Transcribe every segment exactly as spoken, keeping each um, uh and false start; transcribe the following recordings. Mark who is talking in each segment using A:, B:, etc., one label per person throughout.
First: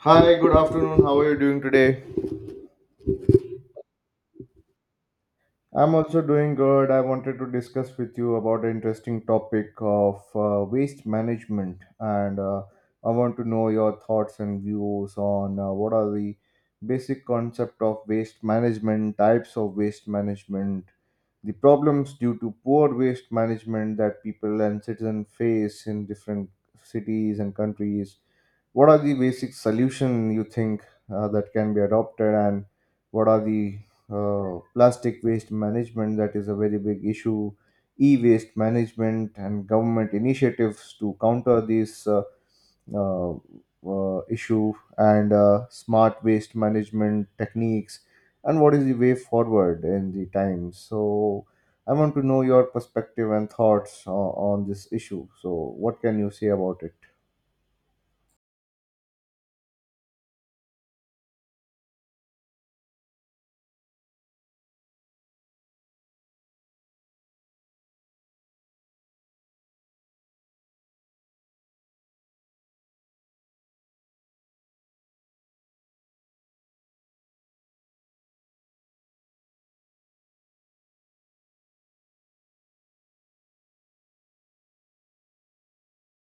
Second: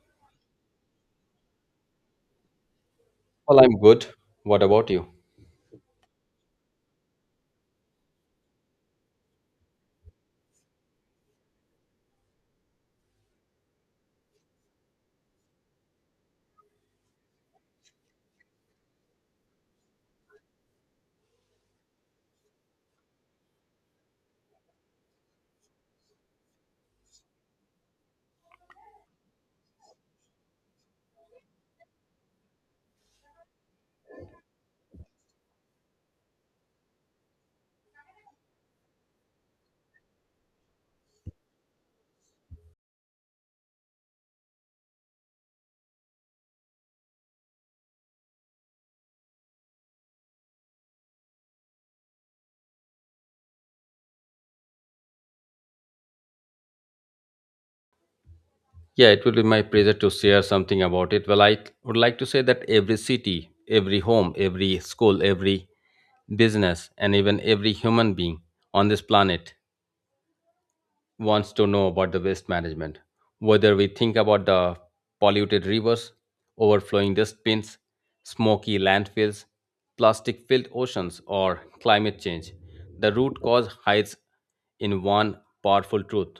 A: Hi, good afternoon. How are you doing today?
B: Well, I'm good. What about you?
A: I'm also doing good. I wanted to discuss with you about an interesting topic of uh, waste management, and uh, I want to know your thoughts and views on uh, what are the basic concept of waste management, types of waste management, the problems due to poor waste management that people and citizens face in different cities and countries, what are the basic solution you think uh, that can be adopted, and what are the uh, plastic waste management that is a very big issue, e-waste management and government initiatives to counter this uh, uh, uh, issue, and uh, smart waste management techniques, and what is the way forward in the time. So I want to know your perspective and thoughts uh, on this issue. So what can you say about it?
B: Yeah, it will be my pleasure to share something about it. Well, I would like to say that every city, every home, every school, every business, and even every human being on this planet wants to know about the waste management, whether we think about the polluted rivers, overflowing dustbins, smoky landfills, plastic filled oceans, or climate change. The root cause hides in one powerful truth:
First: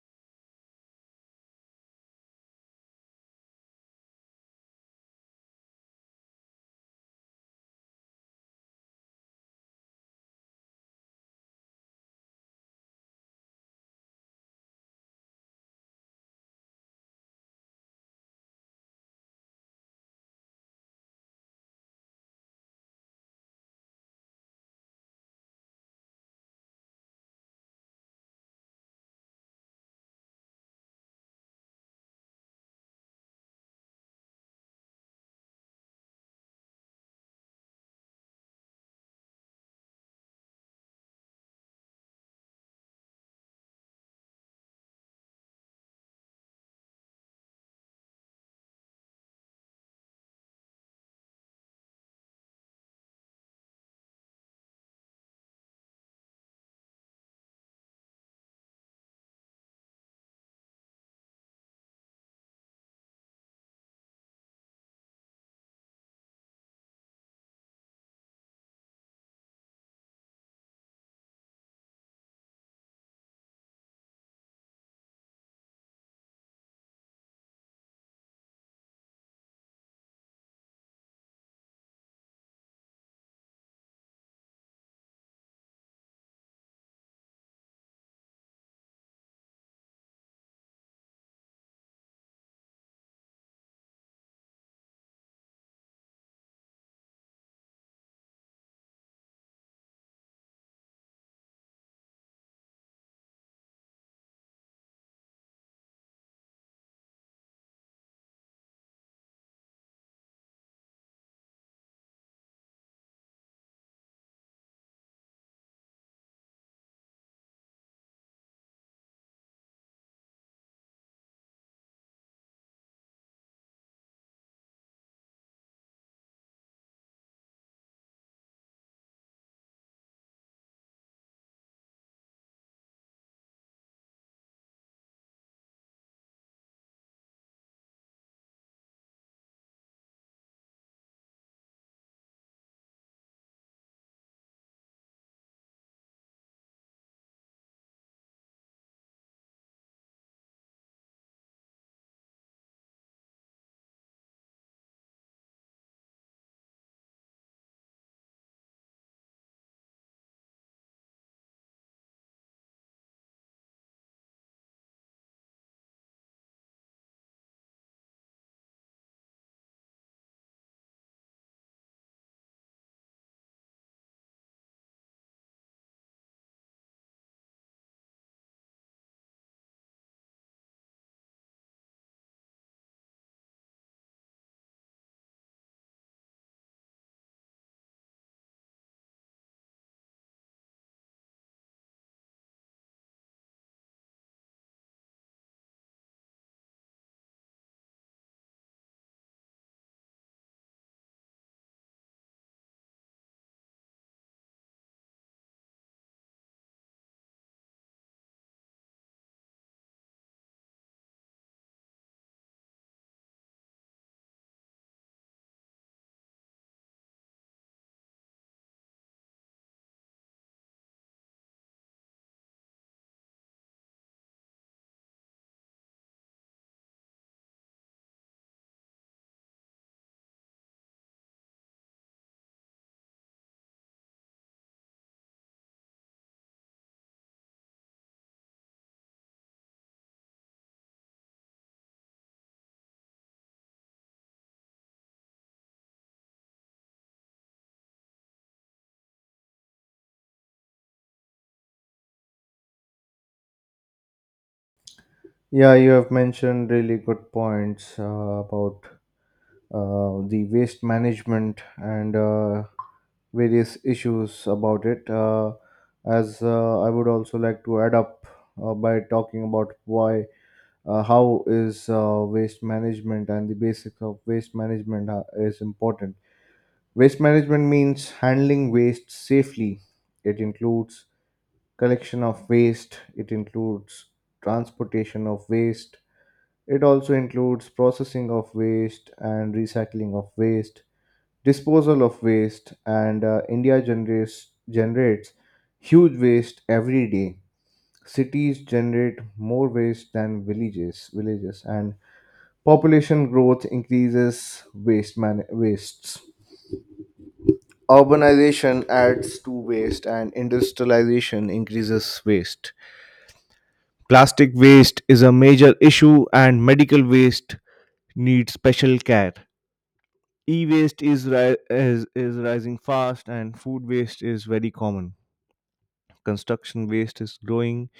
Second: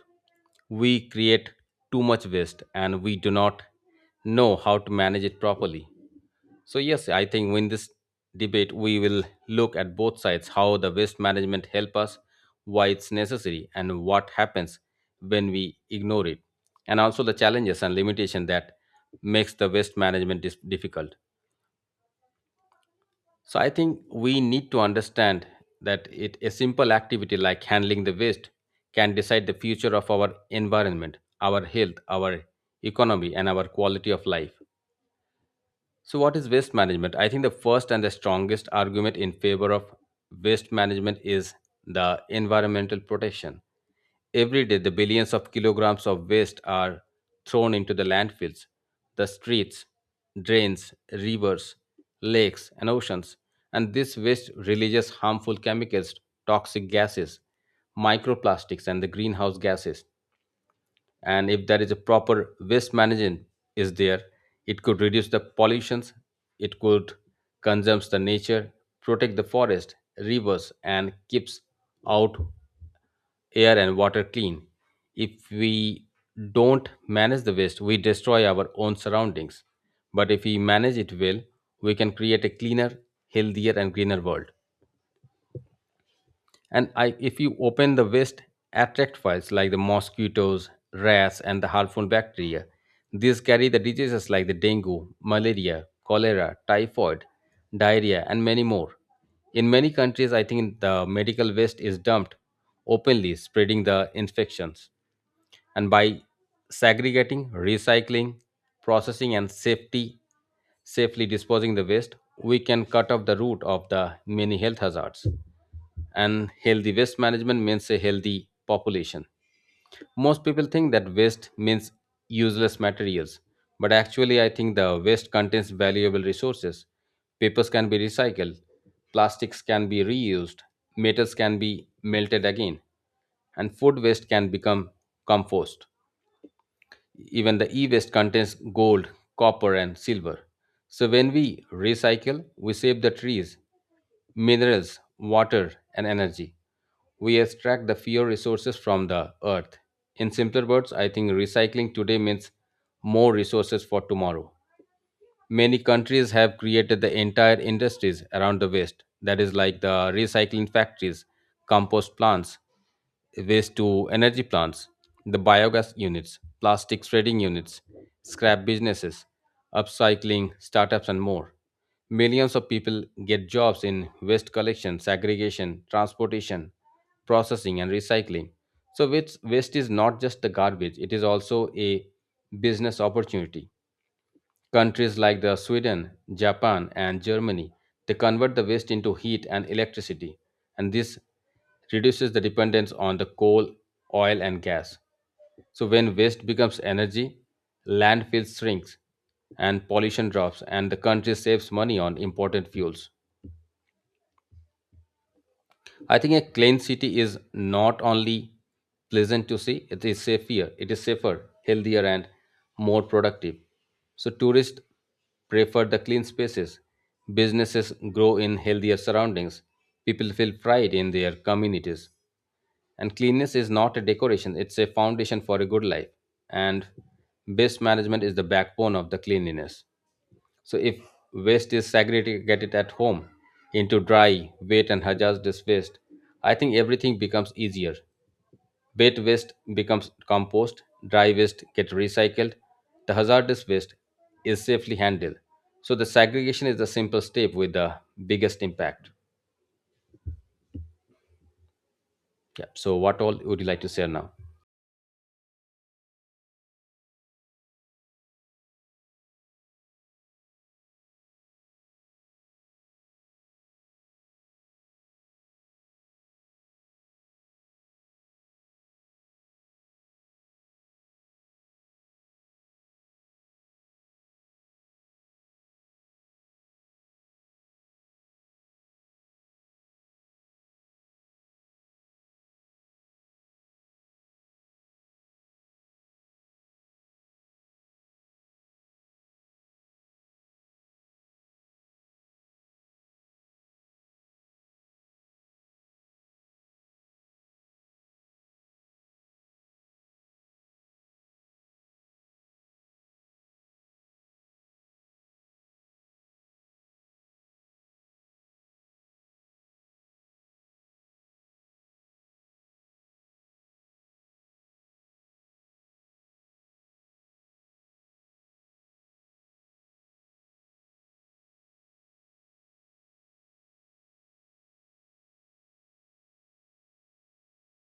B: we create too much waste and we do not know how to manage it properly. So, yes, I think in this debate, we will look at both sides: how the waste management help us, why it's necessary, and what happens when we ignore it, and also the challenges and limitation that makes the waste management dis- difficult. So, I think we need to understand that it, a simple activity like handling the waste can decide the future of our environment, our health, our economy, and our quality of life. So, what is waste management? I think the first and the strongest argument in favor of waste management is the environmental protection. Every day, the billions of kilograms of waste are thrown into the landfills, the streets, drains, rivers, lakes, and oceans. And this waste releases harmful chemicals, toxic gases, microplastics, and the greenhouse gases. And if there is a proper waste management is there, it could reduce the pollutions, it could conserve the nature, protect the forest rivers and keeps out air and water clean. If we don't manage the waste, we destroy our own surroundings, but if we manage it well, we can create a cleaner, healthier and greener world. And I, if you open the waste, attract files like the mosquitoes, rats and the harmful bacteria. These carry the diseases like the dengue, malaria, cholera, typhoid, diarrhea and many more. In many countries, I think the medical waste is dumped openly, spreading the infections. And by segregating, recycling, processing, and safety, safely disposing the waste, we can cut off the root of the many health hazards. And healthy waste management means a healthy population. Most people think that waste means useless materials, but actually, I think the waste contains valuable resources. Papers can be recycled, plastics can be reused, metals can be melted again, and food waste can become compost. Even the e-waste contains gold, copper and silver. So when we recycle, we save the trees, minerals, water and energy. We extract the fewer resources from the earth. In simpler words, I think recycling today means more resources for tomorrow. Many countries have created the entire industries around the waste, that is, like the recycling factories, compost plants, waste to energy plants, the biogas units, plastic shredding units, scrap businesses, upcycling startups, and more. Millions of people get jobs in waste collection, segregation, transportation, processing, and recycling. So, waste waste is not just the garbage, it is also a business opportunity. Countries like the Sweden, Japan, and Germany, they convert the waste into heat and electricity, and this reduces the dependence on the coal, oil, and gas. So when waste becomes energy, landfill shrinks and pollution drops, and the country saves money on important fuels. I think a clean city is not only pleasant to see, it is safer, it is safer, healthier, and more productive. So tourists prefer the clean spaces. Businesses grow in healthier surroundings. People feel pride in their communities. And cleanliness is not a decoration, it's a foundation for a good life. And waste management is the backbone of the cleanliness. So if waste is segregated at home into dry, wet, and hazardous waste, I think everything becomes easier. Wet waste becomes compost, dry waste get recycled, the hazardous waste is safely handled. So the segregation is the simple step with the biggest impact. Yeah. So what all would you like to share now?
A: Yeah, you have mentioned really good points uh, about uh, the waste management and uh, various issues about it. Uh, as uh, I would also like to add up uh, by talking about why, uh, how is uh, waste management and the basics of waste management are, is important. Waste management means handling waste safely. It includes collection of waste. It includes transportation of waste. It also includes processing of waste and recycling of waste, disposal of waste, and uh, India generates, generates huge waste every day. Cities generate more waste than villages, villages, and population growth increases waste man- wastes. Urbanization adds to waste, and industrialization increases waste. Plastic waste is a major issue, and medical waste needs special care. E-waste is, ri- is is rising fast, and food waste is very common. Construction waste is growing,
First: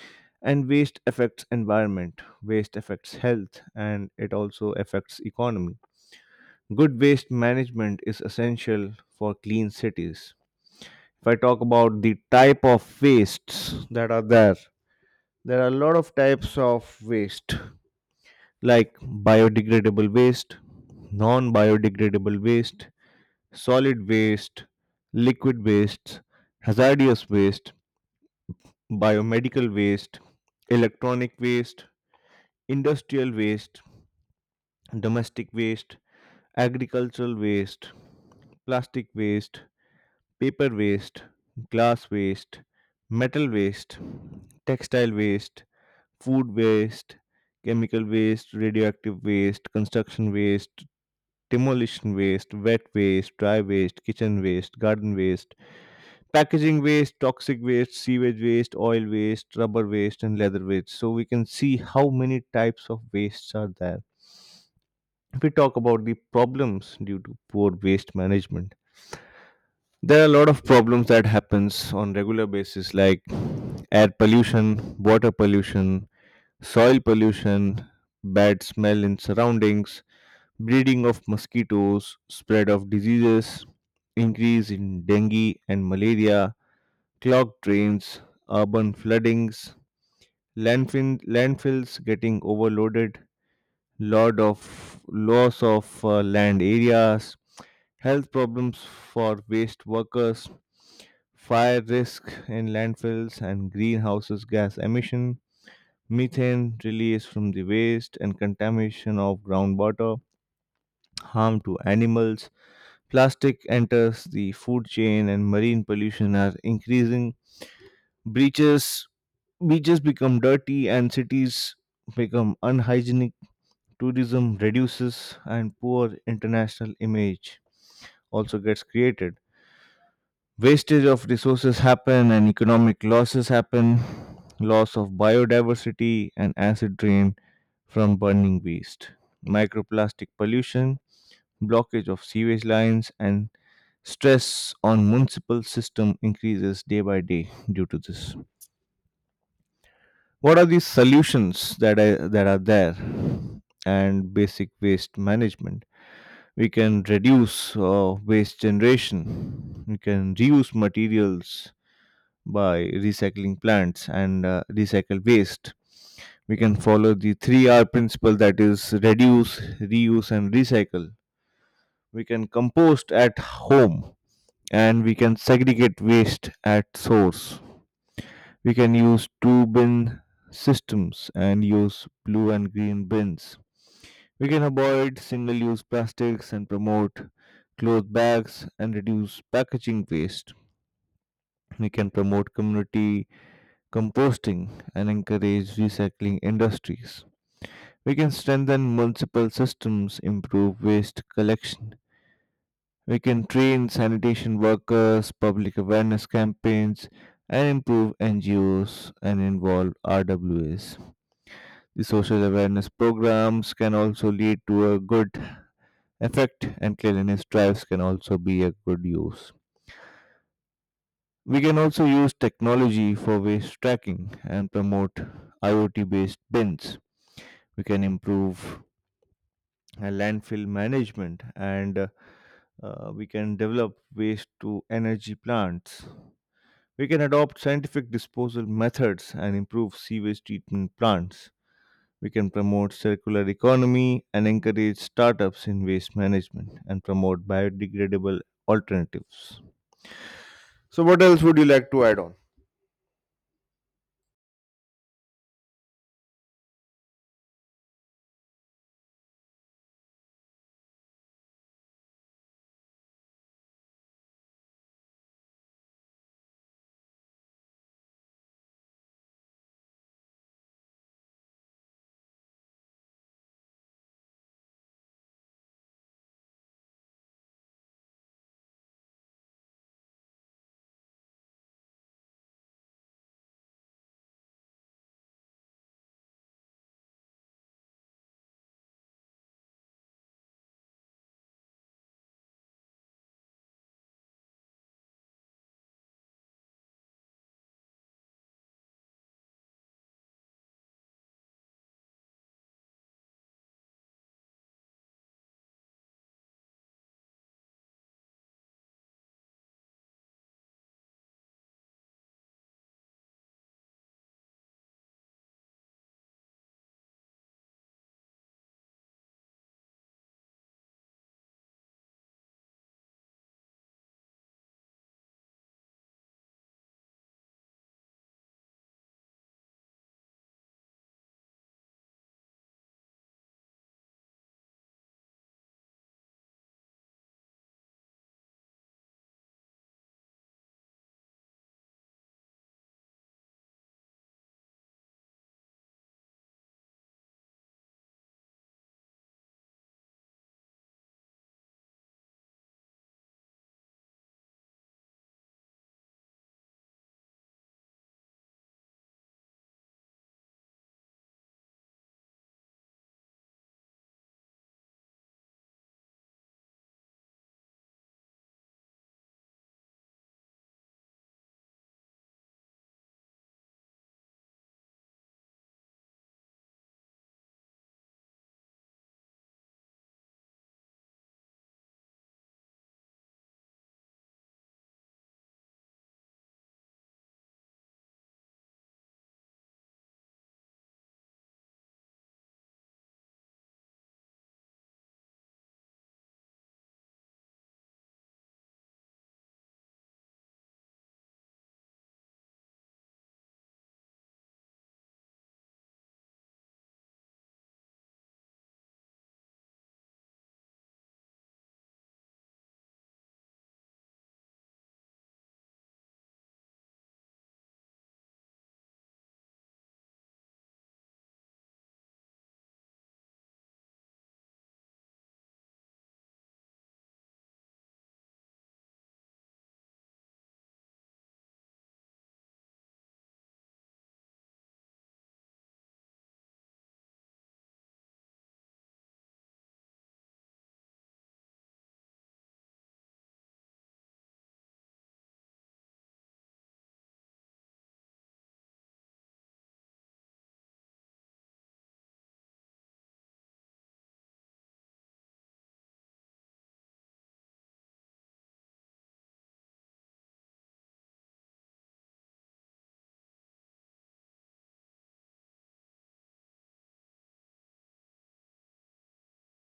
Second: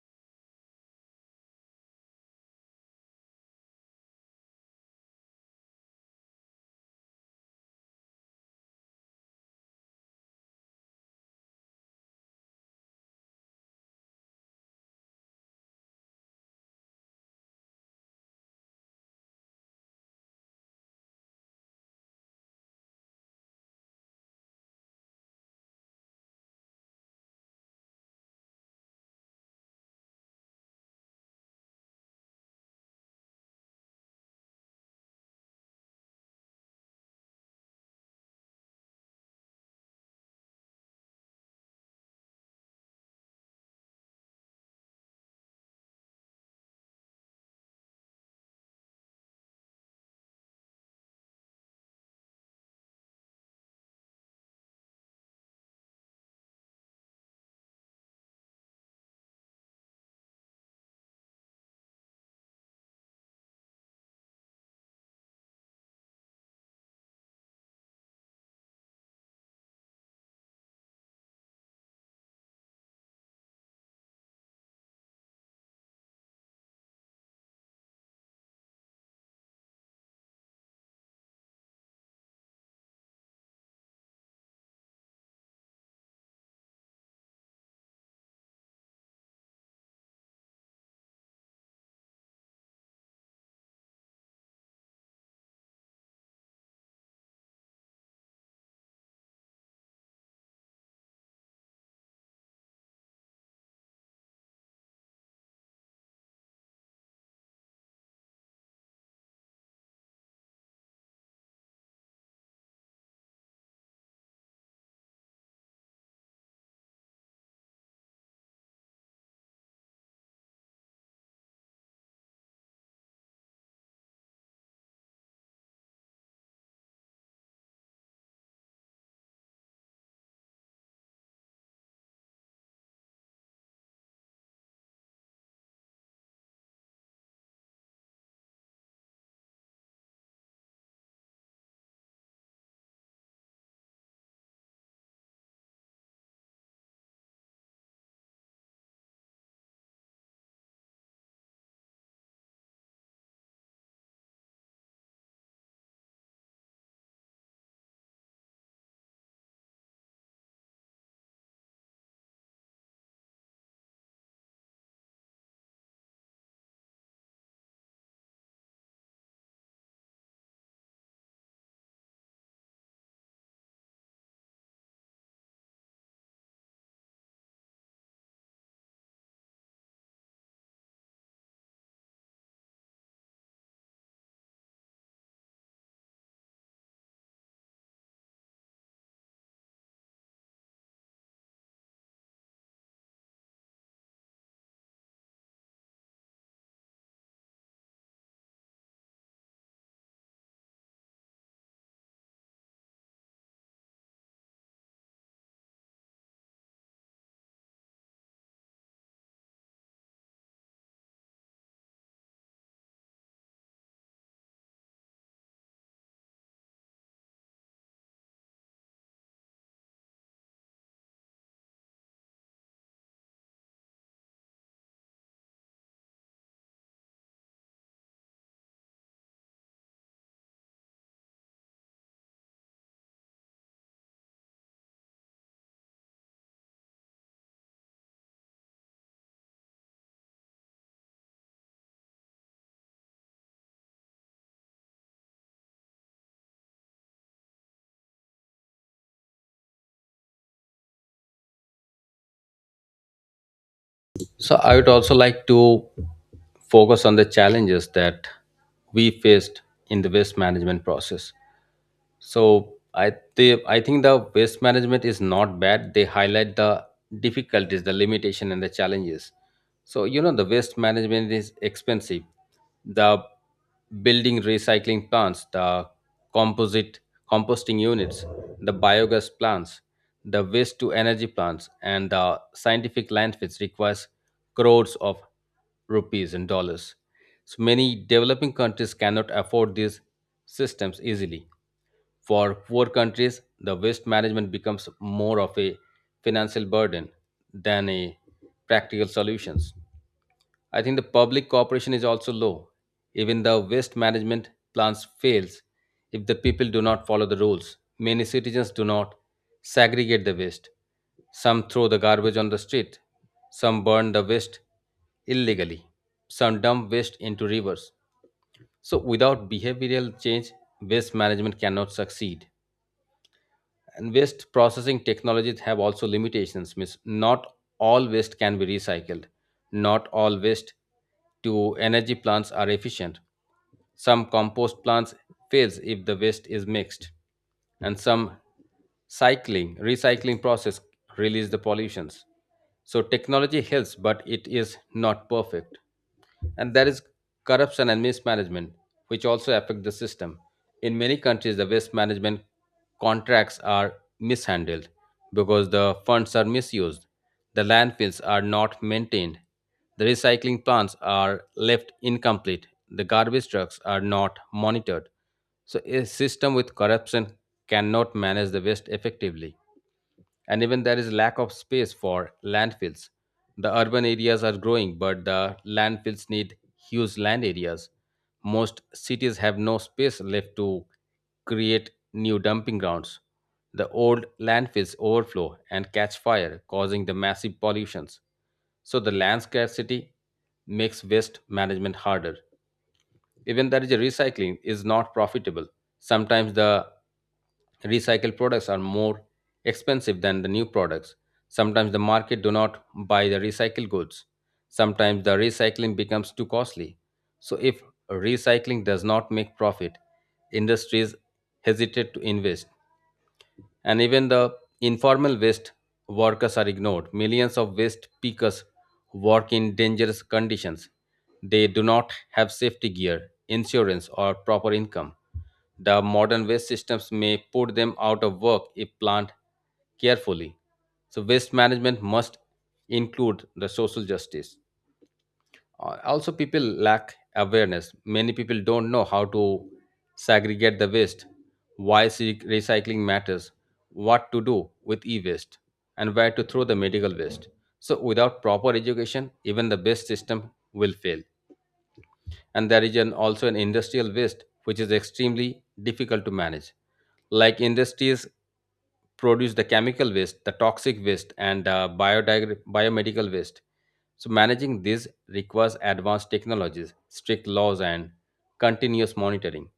A: and waste affects environment. Waste affects health, and it also affects economy. Good waste management is essential for clean cities. If I talk about the type of wastes that are there, there are a lot of types of waste, like biodegradable waste, non-biodegradable waste, solid waste, liquid waste, hazardous waste, biomedical waste, electronic waste, industrial waste, domestic waste, agricultural waste, plastic waste, paper waste, glass waste, metal waste, textile waste, food waste, chemical waste, radioactive waste, construction waste, demolition waste, wet waste, dry waste, kitchen waste, garden waste, packaging waste, toxic waste, sewage waste, oil waste, rubber waste, and leather waste. So we can see how many types of wastes are there. If we talk about the problems due to poor waste management, there are a lot of problems that happens on regular basis, like air pollution, water pollution, soil pollution, bad smell in surroundings, breeding of mosquitoes, spread of diseases, increase in dengue and malaria, clogged drains, urban floodings, landfill, landfills getting overloaded, lot of loss of uh, land areas, health problems for waste workers, fire risk in landfills and greenhouses gas emission, methane release from the waste and contamination of groundwater, harm to animals, plastic enters the food chain, and marine pollution are increasing. Breaches Beaches become dirty and cities become unhygienic. Tourism reduces and poor international image also gets created. Wastage of resources happen and economic losses happen. Loss of biodiversity and acid rain from burning waste. Microplastic pollution, blockage of sewage lines, and stress on municipal system increases day by day due to this. What are the solutions that are, that are there, and basic waste management? We can reduce uh, waste generation. We can reuse materials by recycling plants, and uh, recycle waste. We can follow the three R principle, that is, reduce, reuse, and recycle. We can compost at home, and we can segregate waste at source. We can use two bin systems and use blue and green bins. We can avoid single use plastics and promote cloth bags and reduce packaging waste. We can promote community composting and encourage recycling industries. We can strengthen municipal systems, improve waste collection. We can train sanitation workers, public awareness campaigns, and improve N G Os and involve R W As. The social awareness programs can also lead to a good effect, and cleanliness drives can also be a good use. We can also use technology for waste tracking and promote IoT based bins. We can improve uh, landfill management, and uh, uh, we can develop waste to energy plants. We can adopt scientific disposal methods and improve sewage treatment plants. We can promote circular economy and encourage startups in waste management and promote biodegradable alternatives. So, what else would you like to add on?
B: So I would also like to focus on the challenges that we faced in the waste management process. So I they, I think the waste management is not bad. They highlight the difficulties, the limitation, and the challenges. So you know the waste management is expensive. The building recycling plants, the composite composting units, the biogas plants, the waste to energy plants, and the scientific landfills requires crores of rupees and dollars. So many developing countries cannot afford these systems easily. For poor countries, the waste management becomes more of a financial burden than a practical solutions. I think the public cooperation is also low. Even the waste management plans fails if the people do not follow the rules. Many citizens do not segregate the waste. Some throw the garbage on the street. Some burn the waste illegally. Some dump waste into rivers. So without behavioral change, waste management cannot succeed. And waste processing technologies have also limitations, means not all waste can be recycled. Not all waste to energy plants are efficient. Some compost plants fails if the waste is mixed, and some cycling recycling process release the pollutions. So technology helps, but it is not perfect. And there is corruption and mismanagement, which also affect the system. In many countries, the waste management contracts are mishandled because the funds are misused, the landfills are not maintained, the recycling plants are left incomplete, the garbage trucks are not monitored. So, a system with corruption cannot manage the waste effectively, and even there is lack of space for landfills. The urban areas are growing, but the landfills need huge land areas. Most cities have no space left to create new dumping grounds. The old landfills overflow and catch fire, causing the massive pollutions. So the land scarcity makes waste management harder. Even that is a recycling is not profitable. Sometimes the recycled products are more expensive than the new products. Sometimes the market do not buy the recycled goods. Sometimes the recycling becomes too costly. So if recycling does not make profit, industries hesitate to invest. And even the informal waste workers are ignored. Millions of waste pickers work in dangerous conditions. They do not have safety gear, insurance, or proper income. The modern waste systems may put them out of work if planned carefully. So, waste management must include the social justice. Uh, also, people lack awareness. Many people don't know how to segregate the waste, why se- recycling matters, what to do with e-waste, and where to throw the medical waste. So without proper education, even the best system will fail. And there is an, also an industrial waste which is extremely difficult to manage. Like industries produce the chemical waste, the toxic waste and uh, biodig- biomedical waste. So managing this requires advanced technologies, strict laws and continuous monitoring.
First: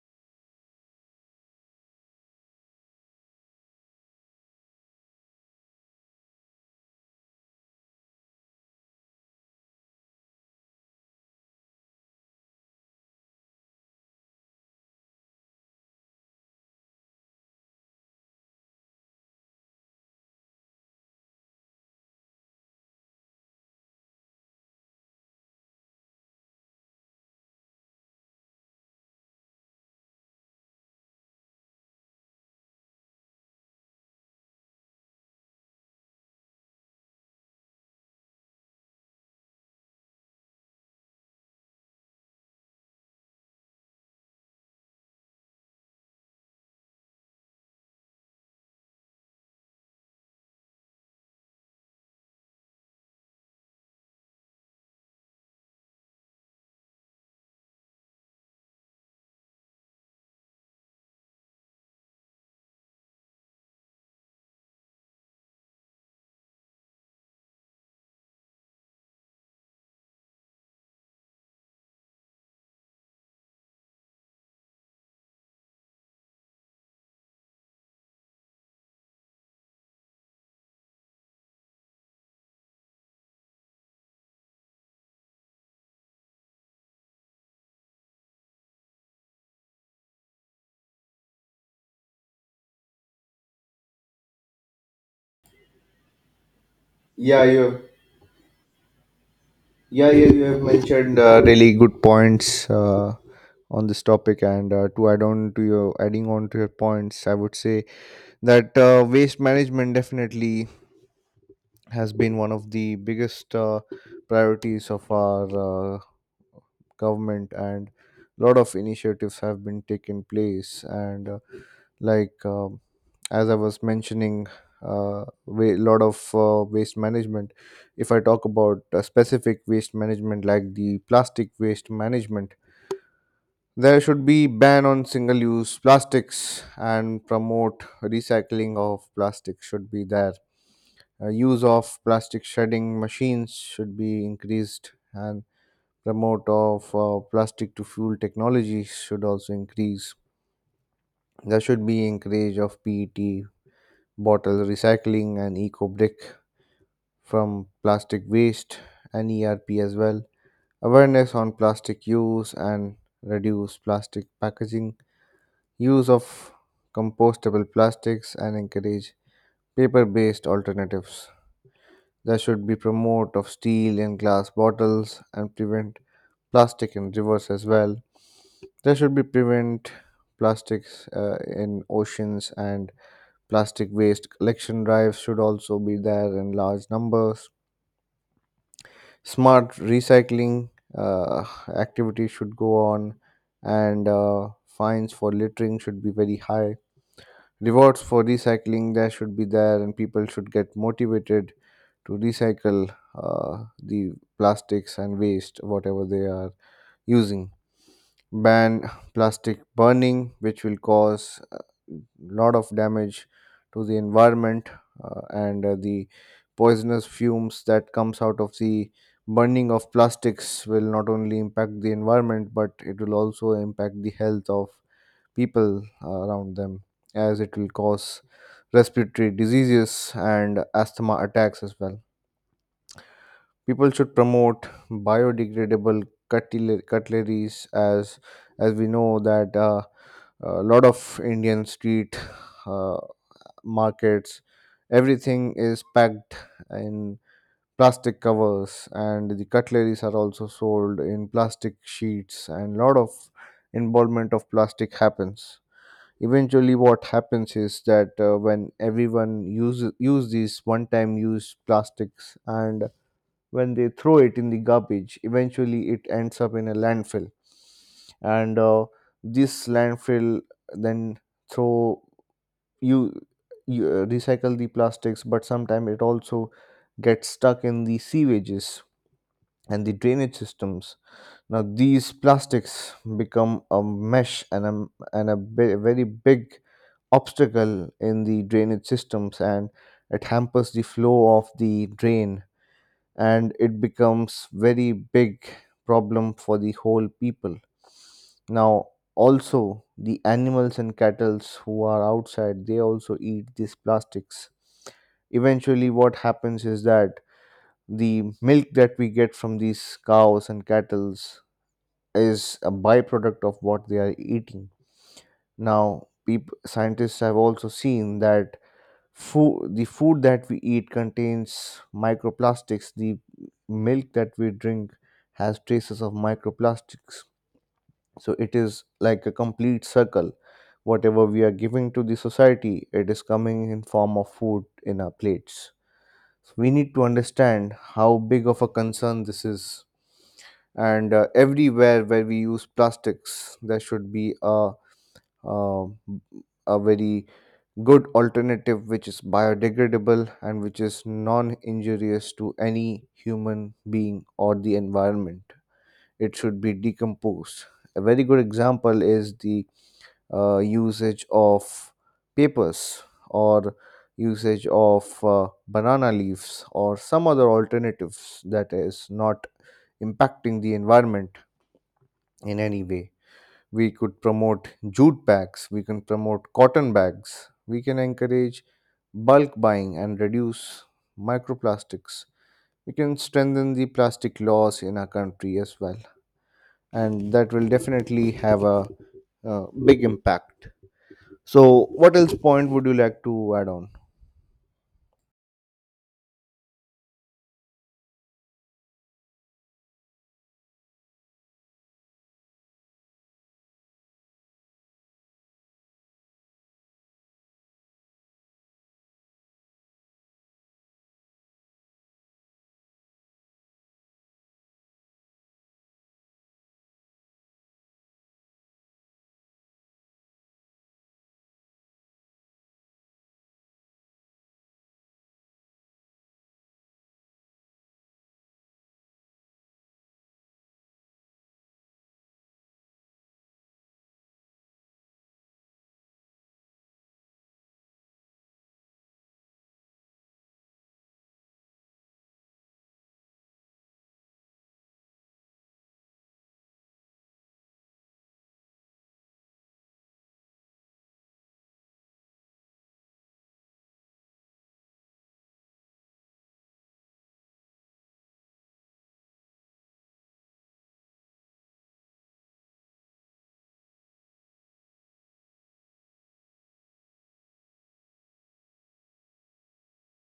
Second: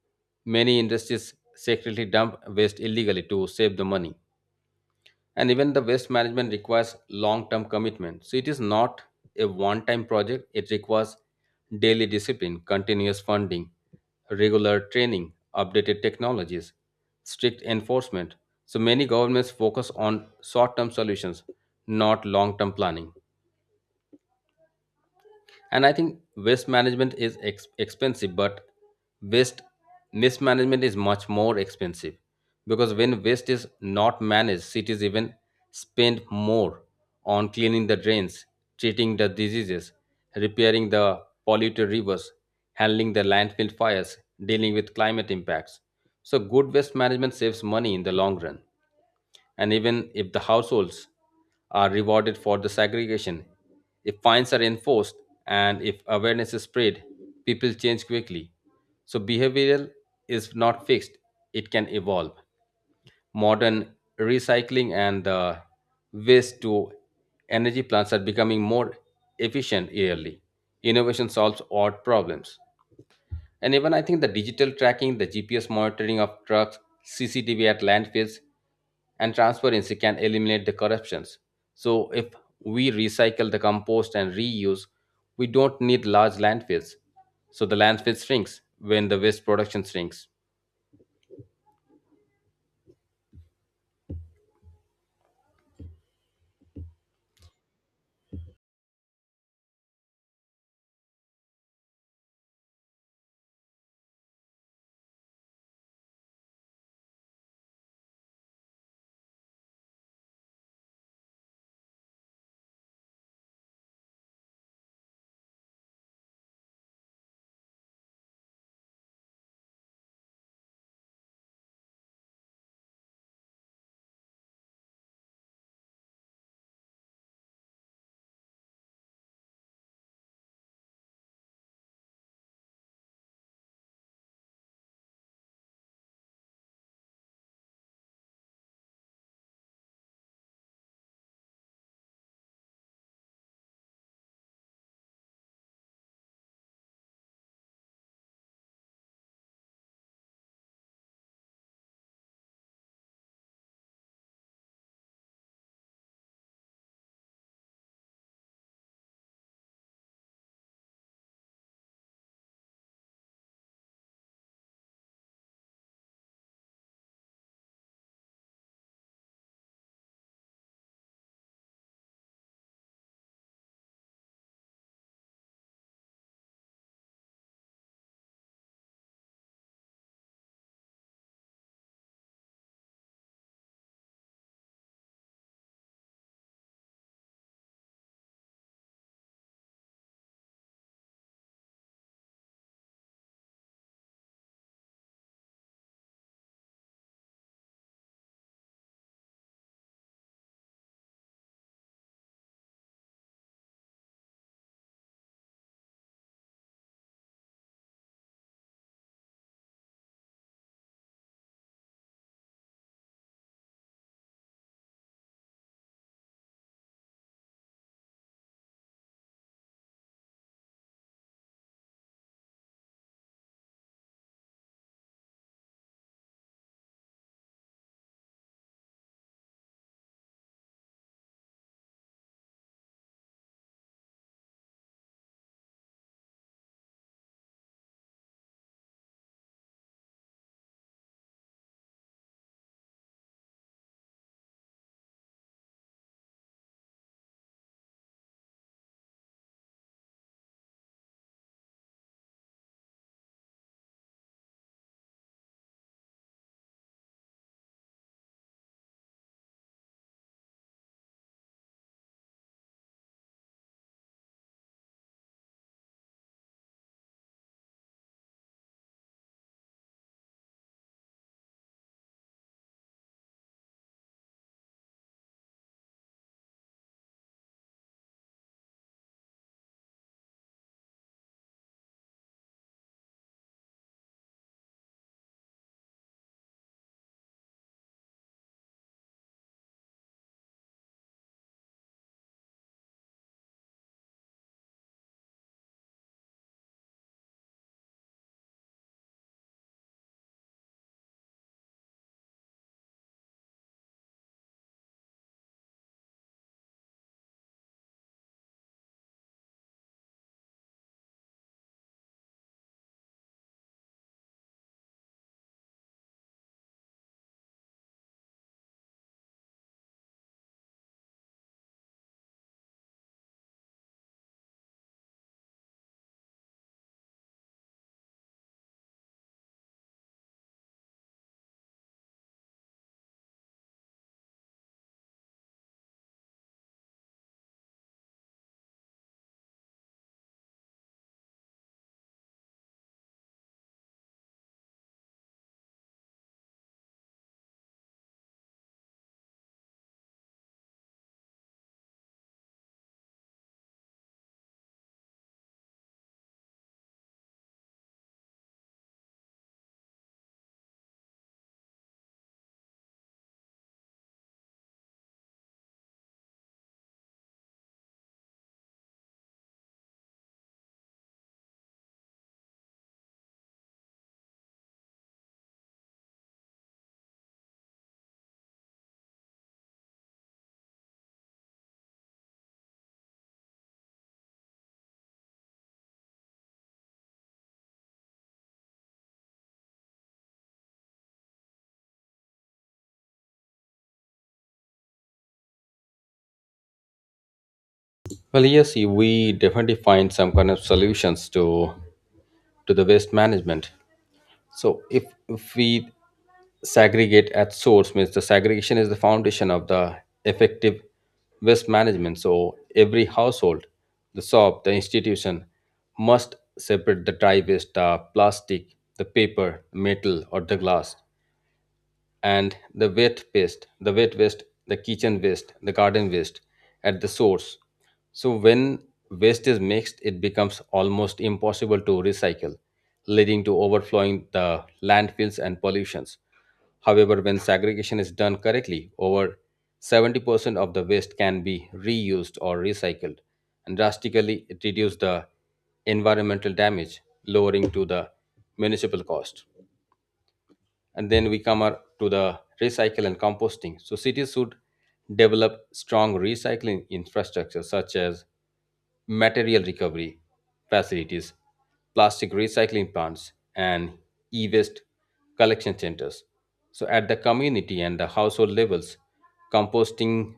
B: Many industries secretly dump waste illegally to save the money. And even the waste management requires long term commitment. So it is not a one time project. It requires daily discipline, continuous funding, regular training, updated technologies, strict enforcement. So many governments focus on short term solutions, not long term planning. And I think waste management is ex- expensive, but waste mismanagement is much more expensive. Because when waste is not managed, cities even spend more on cleaning the drains, treating the diseases, repairing the polluted rivers, handling the landfill fires, dealing with climate impacts. So good waste management saves money in the long run. And even if the households are rewarded for the segregation, if fines are enforced and if awareness is spread, people change quickly. So behavioral is not fixed, it can evolve. Modern recycling and the waste to energy plants are becoming more efficient yearly. Innovation solves odd problems. And even I think the digital tracking, the G P S monitoring of trucks, C C T V at landfills, and transparency can eliminate the corruptions. So if we recycle the compost and reuse, we don't need large landfills. So the landfill shrinks when the waste production shrinks.
A: Yeah, you have, yeah, yeah, you have mentioned uh, really good points uh, on this topic. And uh, to add on to your adding on to your points, I would say that uh, waste management definitely has been one of the biggest uh, priorities of our uh, government, and a lot of initiatives have been taken place, and uh, like um, as I was mentioning, a lot of uh, waste management. If I talk about a specific waste management like the plastic waste management, there should be ban on single use plastics, and promote recycling of plastic should be there. Uh, use of plastic shredding machines should be increased, and promote of uh, plastic to fuel technologies should also increase. There should be encourage of P E T bottle recycling and eco brick from plastic waste and E R P as well. Awareness on plastic use and reduce plastic packaging, use of compostable plastics and encourage paper-based alternatives. There should be promote of steel and glass bottles and prevent plastic in rivers as well. There should be prevent plastics uh, in oceans, and plastic waste collection drives should also be there in large numbers. Smart recycling uh, activities should go on, and uh, fines for littering should be very high. Rewards for recycling there should be there, and people should get motivated to recycle uh, the plastics and waste whatever they are using. Ban plastic burning, which will cause a lot of damage to the environment, uh, and uh, the poisonous fumes that comes out of the burning of plastics will not only impact the environment, but it will also impact the health of people uh, around them, as it will cause respiratory diseases and asthma attacks as well. People should promote biodegradable cutler- cutleries, as as we know that uh, a lot of indian street uh, markets, everything is packed in plastic covers, and the cutleries are also sold in plastic sheets, and lot of involvement of plastic happens. Eventually what happens is that uh, when everyone use use these one time use plastics, and when they throw it in the garbage, eventually it ends up in a landfill, and uh, this landfill then throw you, you uh, recycle the plastics, but sometimes it also gets stuck in the sewages and the drainage systems. Now these plastics become a mesh, and a, and a be- very big obstacle in the drainage systems, and it hampers the flow of the drain, and it becomes very big problem for the whole people. Now also the animals and cattles who are outside, they also eat these plastics. Eventually what happens is that the milk that we get from these cows and cattles is a byproduct of what they are eating. Now peop scientists have also seen that food the food that we eat contains microplastics, the milk that we drink has traces of microplastics. So it is like a complete circle. Whatever we are giving to the society, it is coming in form of food in our plates. So we need to understand how big of a concern this is. And uh, everywhere where we use plastics, there should be a, a, a very good alternative which is biodegradable and which is non injurious to any human being or the environment. It should be decomposed. A very good example is the uh, usage of papers or usage of uh, banana leaves or some other alternatives that is not impacting the environment in any way. We could promote jute bags, we can promote cotton bags, we can encourage bulk buying and reduce microplastics. We can strengthen the plastic laws in our country as well, and that will definitely have a uh, big impact. So, what else point would you like to add on?
B: Well, yes, we definitely find some kind of solutions to to the waste management. So if if we segregate at source means the segregation is the foundation of the effective waste management. So every household, the shop, the institution must separate the dry waste, the plastic, the paper, metal, or the glass and the wet waste, the wet waste, the kitchen waste, the garden waste at the source. So when waste is mixed, it becomes almost impossible to recycle, leading to overflowing the landfills and pollutions. However, when segregation is done correctly, over seventy percent of the waste can be reused or recycled, and drastically it reduces the environmental damage, lowering to the municipal cost. And then we come ar- to the recycle and composting. So cities should develop strong recycling infrastructure such as material recovery facilities, plastic recycling plants, and e-waste collection centers. So at the community and the household levels, composting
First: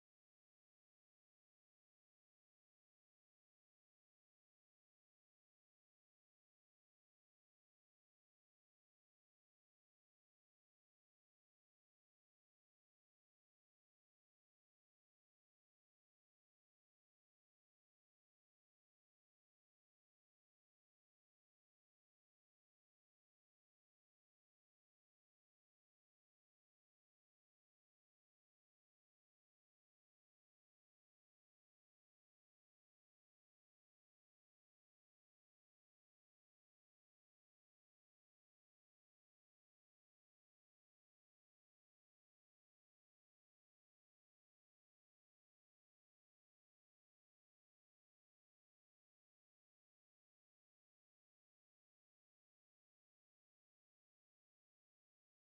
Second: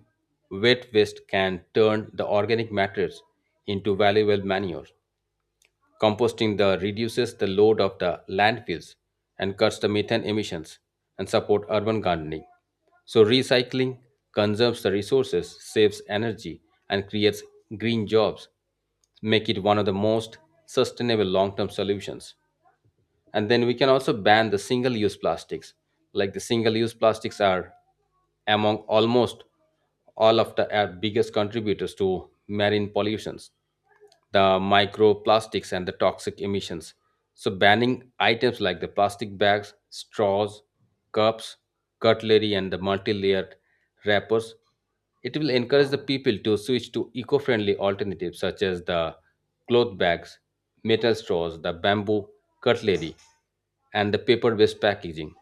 B: wet waste can turn the organic matters into valuable manure. Composting the reduces the load of the landfills and cuts the methane emissions and support urban gardening. So recycling conserves the resources, saves energy and creates green jobs, make it one of the most sustainable long-term solutions. And then we can also ban the single use plastics. Like the single use plastics are among almost all of the our biggest contributors to marine pollutions, the microplastics and the toxic emissions. So banning items like the plastic bags, straws, cups, cutlery and the multi-layered wrappers it will encourage the people to switch to eco friendly alternatives such as the cloth bags, metal straws, the bamboo cutlery, and the paper based packaging.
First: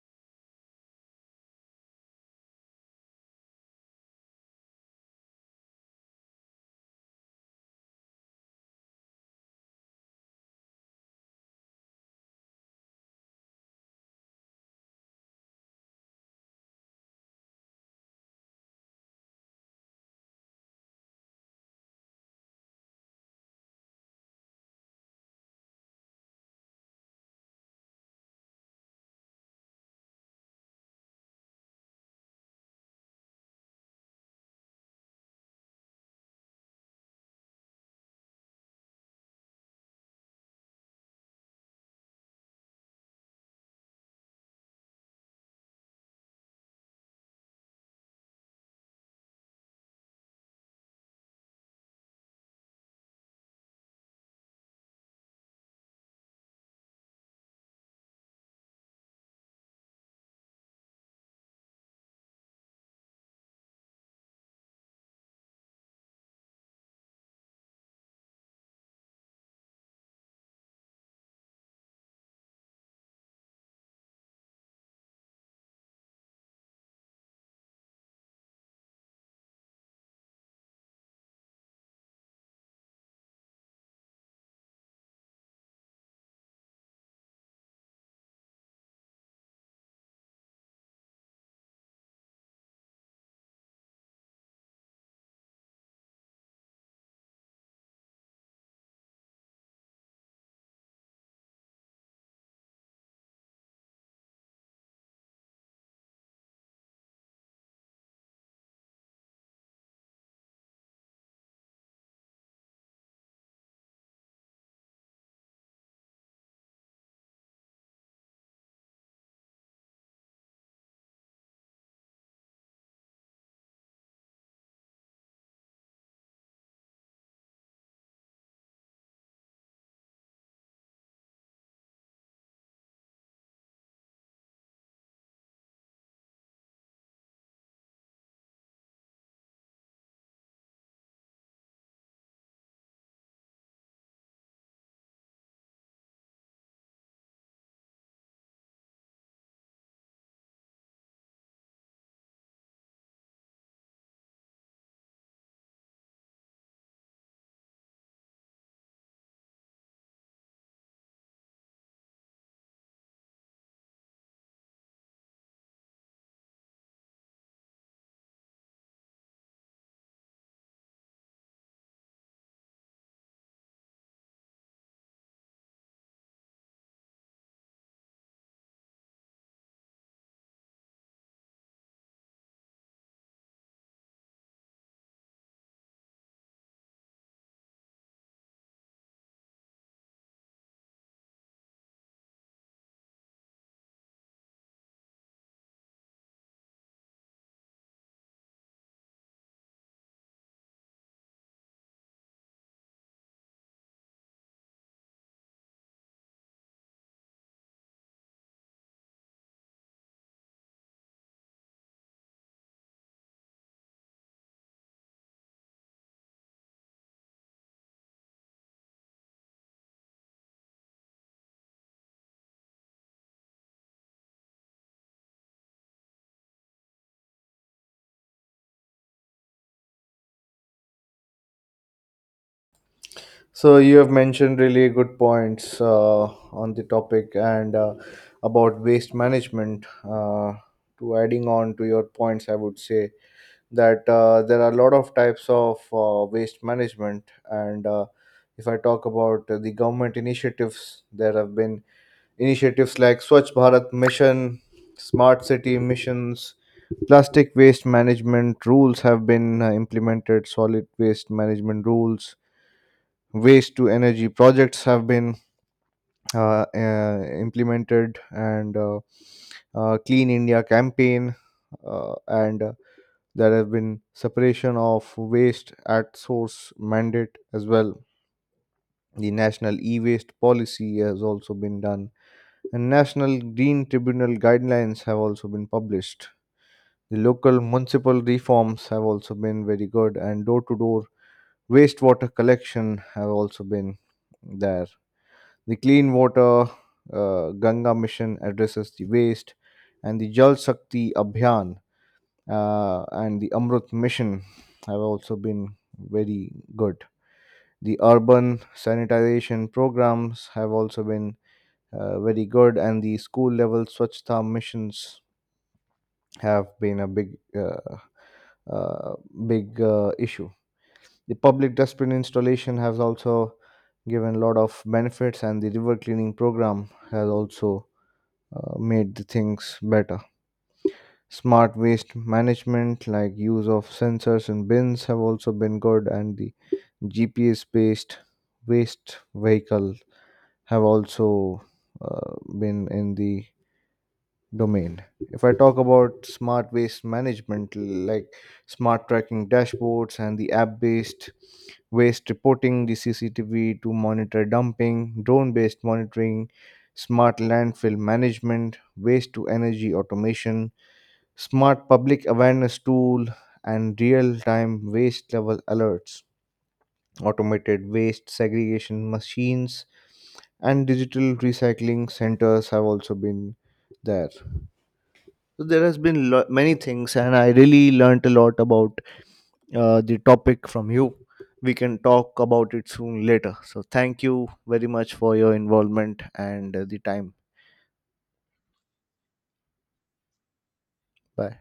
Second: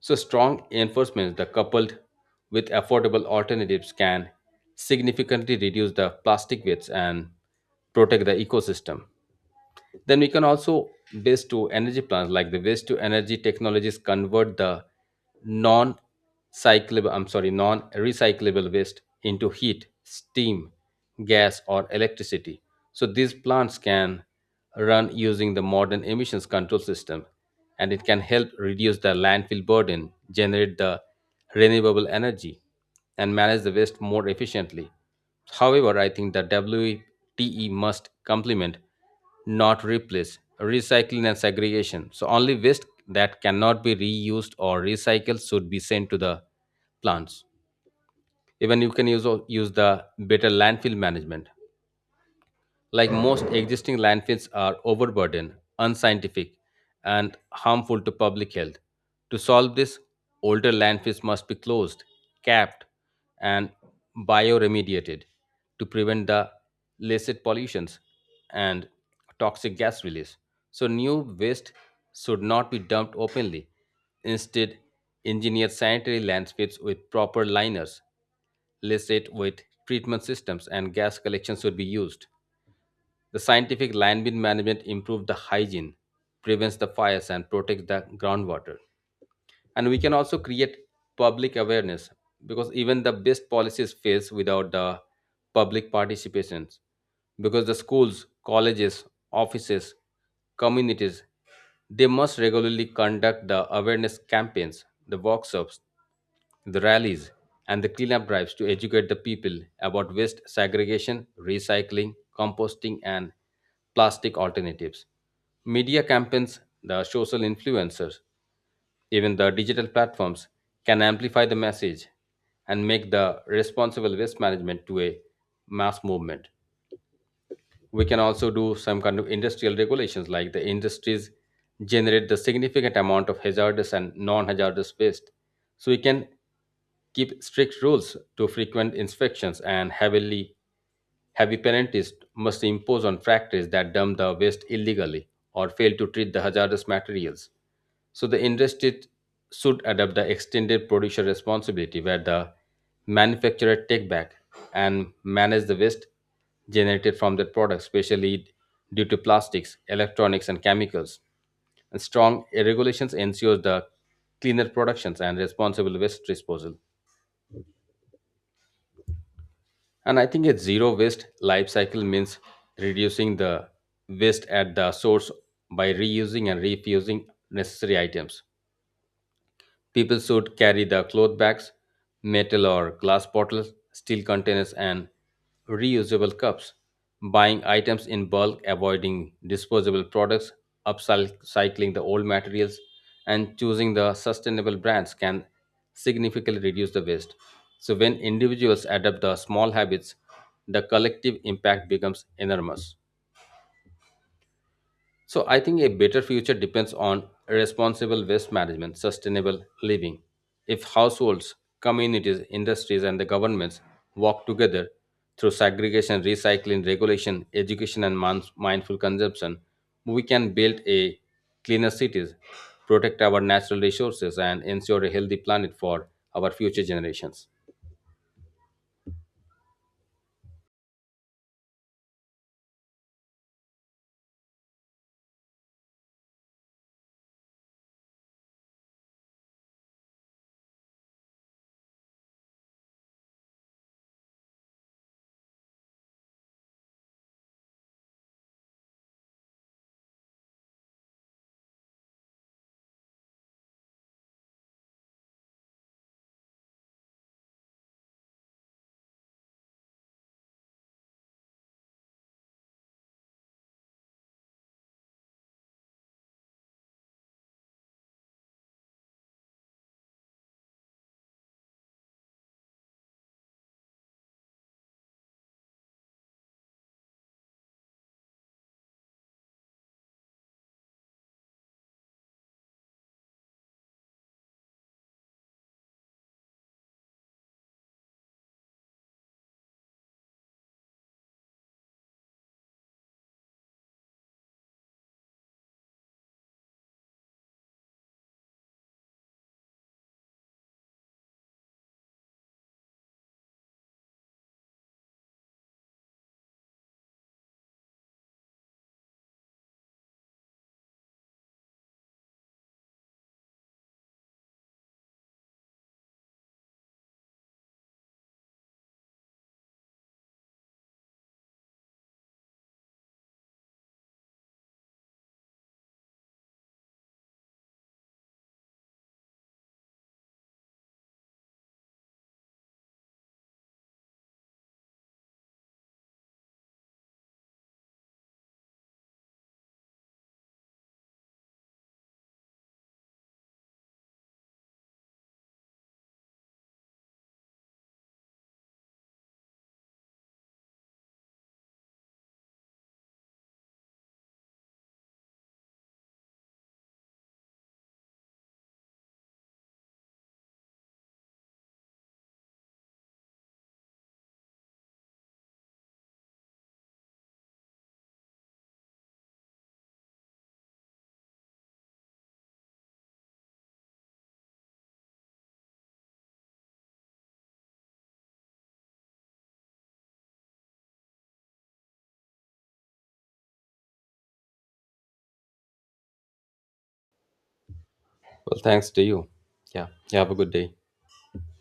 B: So, strong enforcement that coupled with affordable alternatives can significantly reduce the plastic waste and protect the ecosystem. Then we can also waste to energy plants like the waste to energy technologies convert the non cyclable I'm sorry non recyclable waste into heat, steam, gas or electricity. So these plants can run using the modern emissions control system and it can help reduce the landfill burden, generate the renewable energy and manage the waste more efficiently. However, I think the W T E must complement not replaced. Recycling and segregation. So only waste that cannot be reused or recycled should be sent to the plants. Even you can use use the better landfill management. Like most existing landfills are overburdened, unscientific, and harmful to public health. To solve this, older landfills must be closed, capped, and bioremediated to prevent the illicit pollutions and toxic gas release. So, new waste should not be dumped openly. Instead, engineer sanitary landfills with proper liners, licit with treatment systems, and gas collection should be used. The scientific line bin management improves the hygiene, prevents the fires, and protects the groundwater and we can also create public awareness because even the best policies fails without the public participations because the schools colleges offices communities they must regularly conduct the awareness campaigns the workshops the rallies and the cleanup drives to educate the people about waste segregation, recycling, composting, and plastic alternatives. Media campaigns, the social influencers, even the digital platforms can amplify the message and make the responsible waste management to a mass movement. We can also do some kind of industrial regulations like the industries generate the significant amount of hazardous and non-hazardous waste. So we can keep strict rules to frequent inspections and heavily heavy penalties must impose on factories that dump the waste illegally or fail to treat the hazardous materials. So the industry should adopt the extended producer responsibility where the manufacturer take back and manage the waste generated from their products, especially due to plastics, electronics, and chemicals. And strong regulations ensures the cleaner productions and responsible waste disposal. And I think a zero waste life cycle means reducing the waste at the source by reusing and refusing necessary items. People should carry the cloth bags, metal or glass bottles, steel containers, and reusable cups. Buying items in bulk, avoiding disposable products, upcycling the old materials, and choosing the sustainable brands can significantly reduce the waste. So, when individuals adopt the small habits, the collective impact becomes enormous. So I think a better future depends on responsible waste management, sustainable living. If households, communities, industries, and the governments work together through segregation, recycling, regulation, education, and mind- mindful consumption, we can build a cleaner cities, protect our natural resources, and ensure a healthy planet for our future generations.
A: So, you have mentioned really good points uh, on the topic and uh, about waste management. Uh, to adding on to your points, I would say that uh, there are a lot of types of uh, waste management, and uh, if I talk about uh, the government initiatives, there have been initiatives like Swachh Bharat Mission, Smart City Missions, plastic waste management rules have been uh, implemented, solid waste management rules, waste to energy projects have been uh, uh, implemented, and uh, uh, Clean India Campaign, uh, and uh, there have been separation of waste at source mandate as well. The National E-Waste Policy has also been done, and National Green Tribunal guidelines have also been published. The local municipal reforms have also been very good, and door-to-door wastewater collection have also been there. The clean water uh, Ganga Mission addresses the waste, and the Jal Shakti Abhiyan uh, and the Amrut Mission have also been very good. The urban sanitization programs have also been uh, very good, and the school level Swachhta missions have been a big, uh, uh, big uh, issue. The public dustbin installation has also given a lot of benefits, and the river cleaning program has also uh, made the things better. Smart waste management, like use of sensors in bins, have also been good, and the G P S based waste vehicle have also uh, been in the domain. If I talk about smart waste management, like smart tracking dashboards and the app based waste reporting, the C C T V to monitor dumping, drone based monitoring, smart landfill management, waste to energy automation, smart public awareness tool, and real-time waste level alerts, automated waste segregation machines and digital recycling centers have also been there. So there has been lo- many things, and I really learnt a lot about uh, the topic from you. We can talk about it soon later. So thank you very much for your involvement and uh, the time.
B: Well, thanks to you. Yeah, you have a good day.
A: Bye.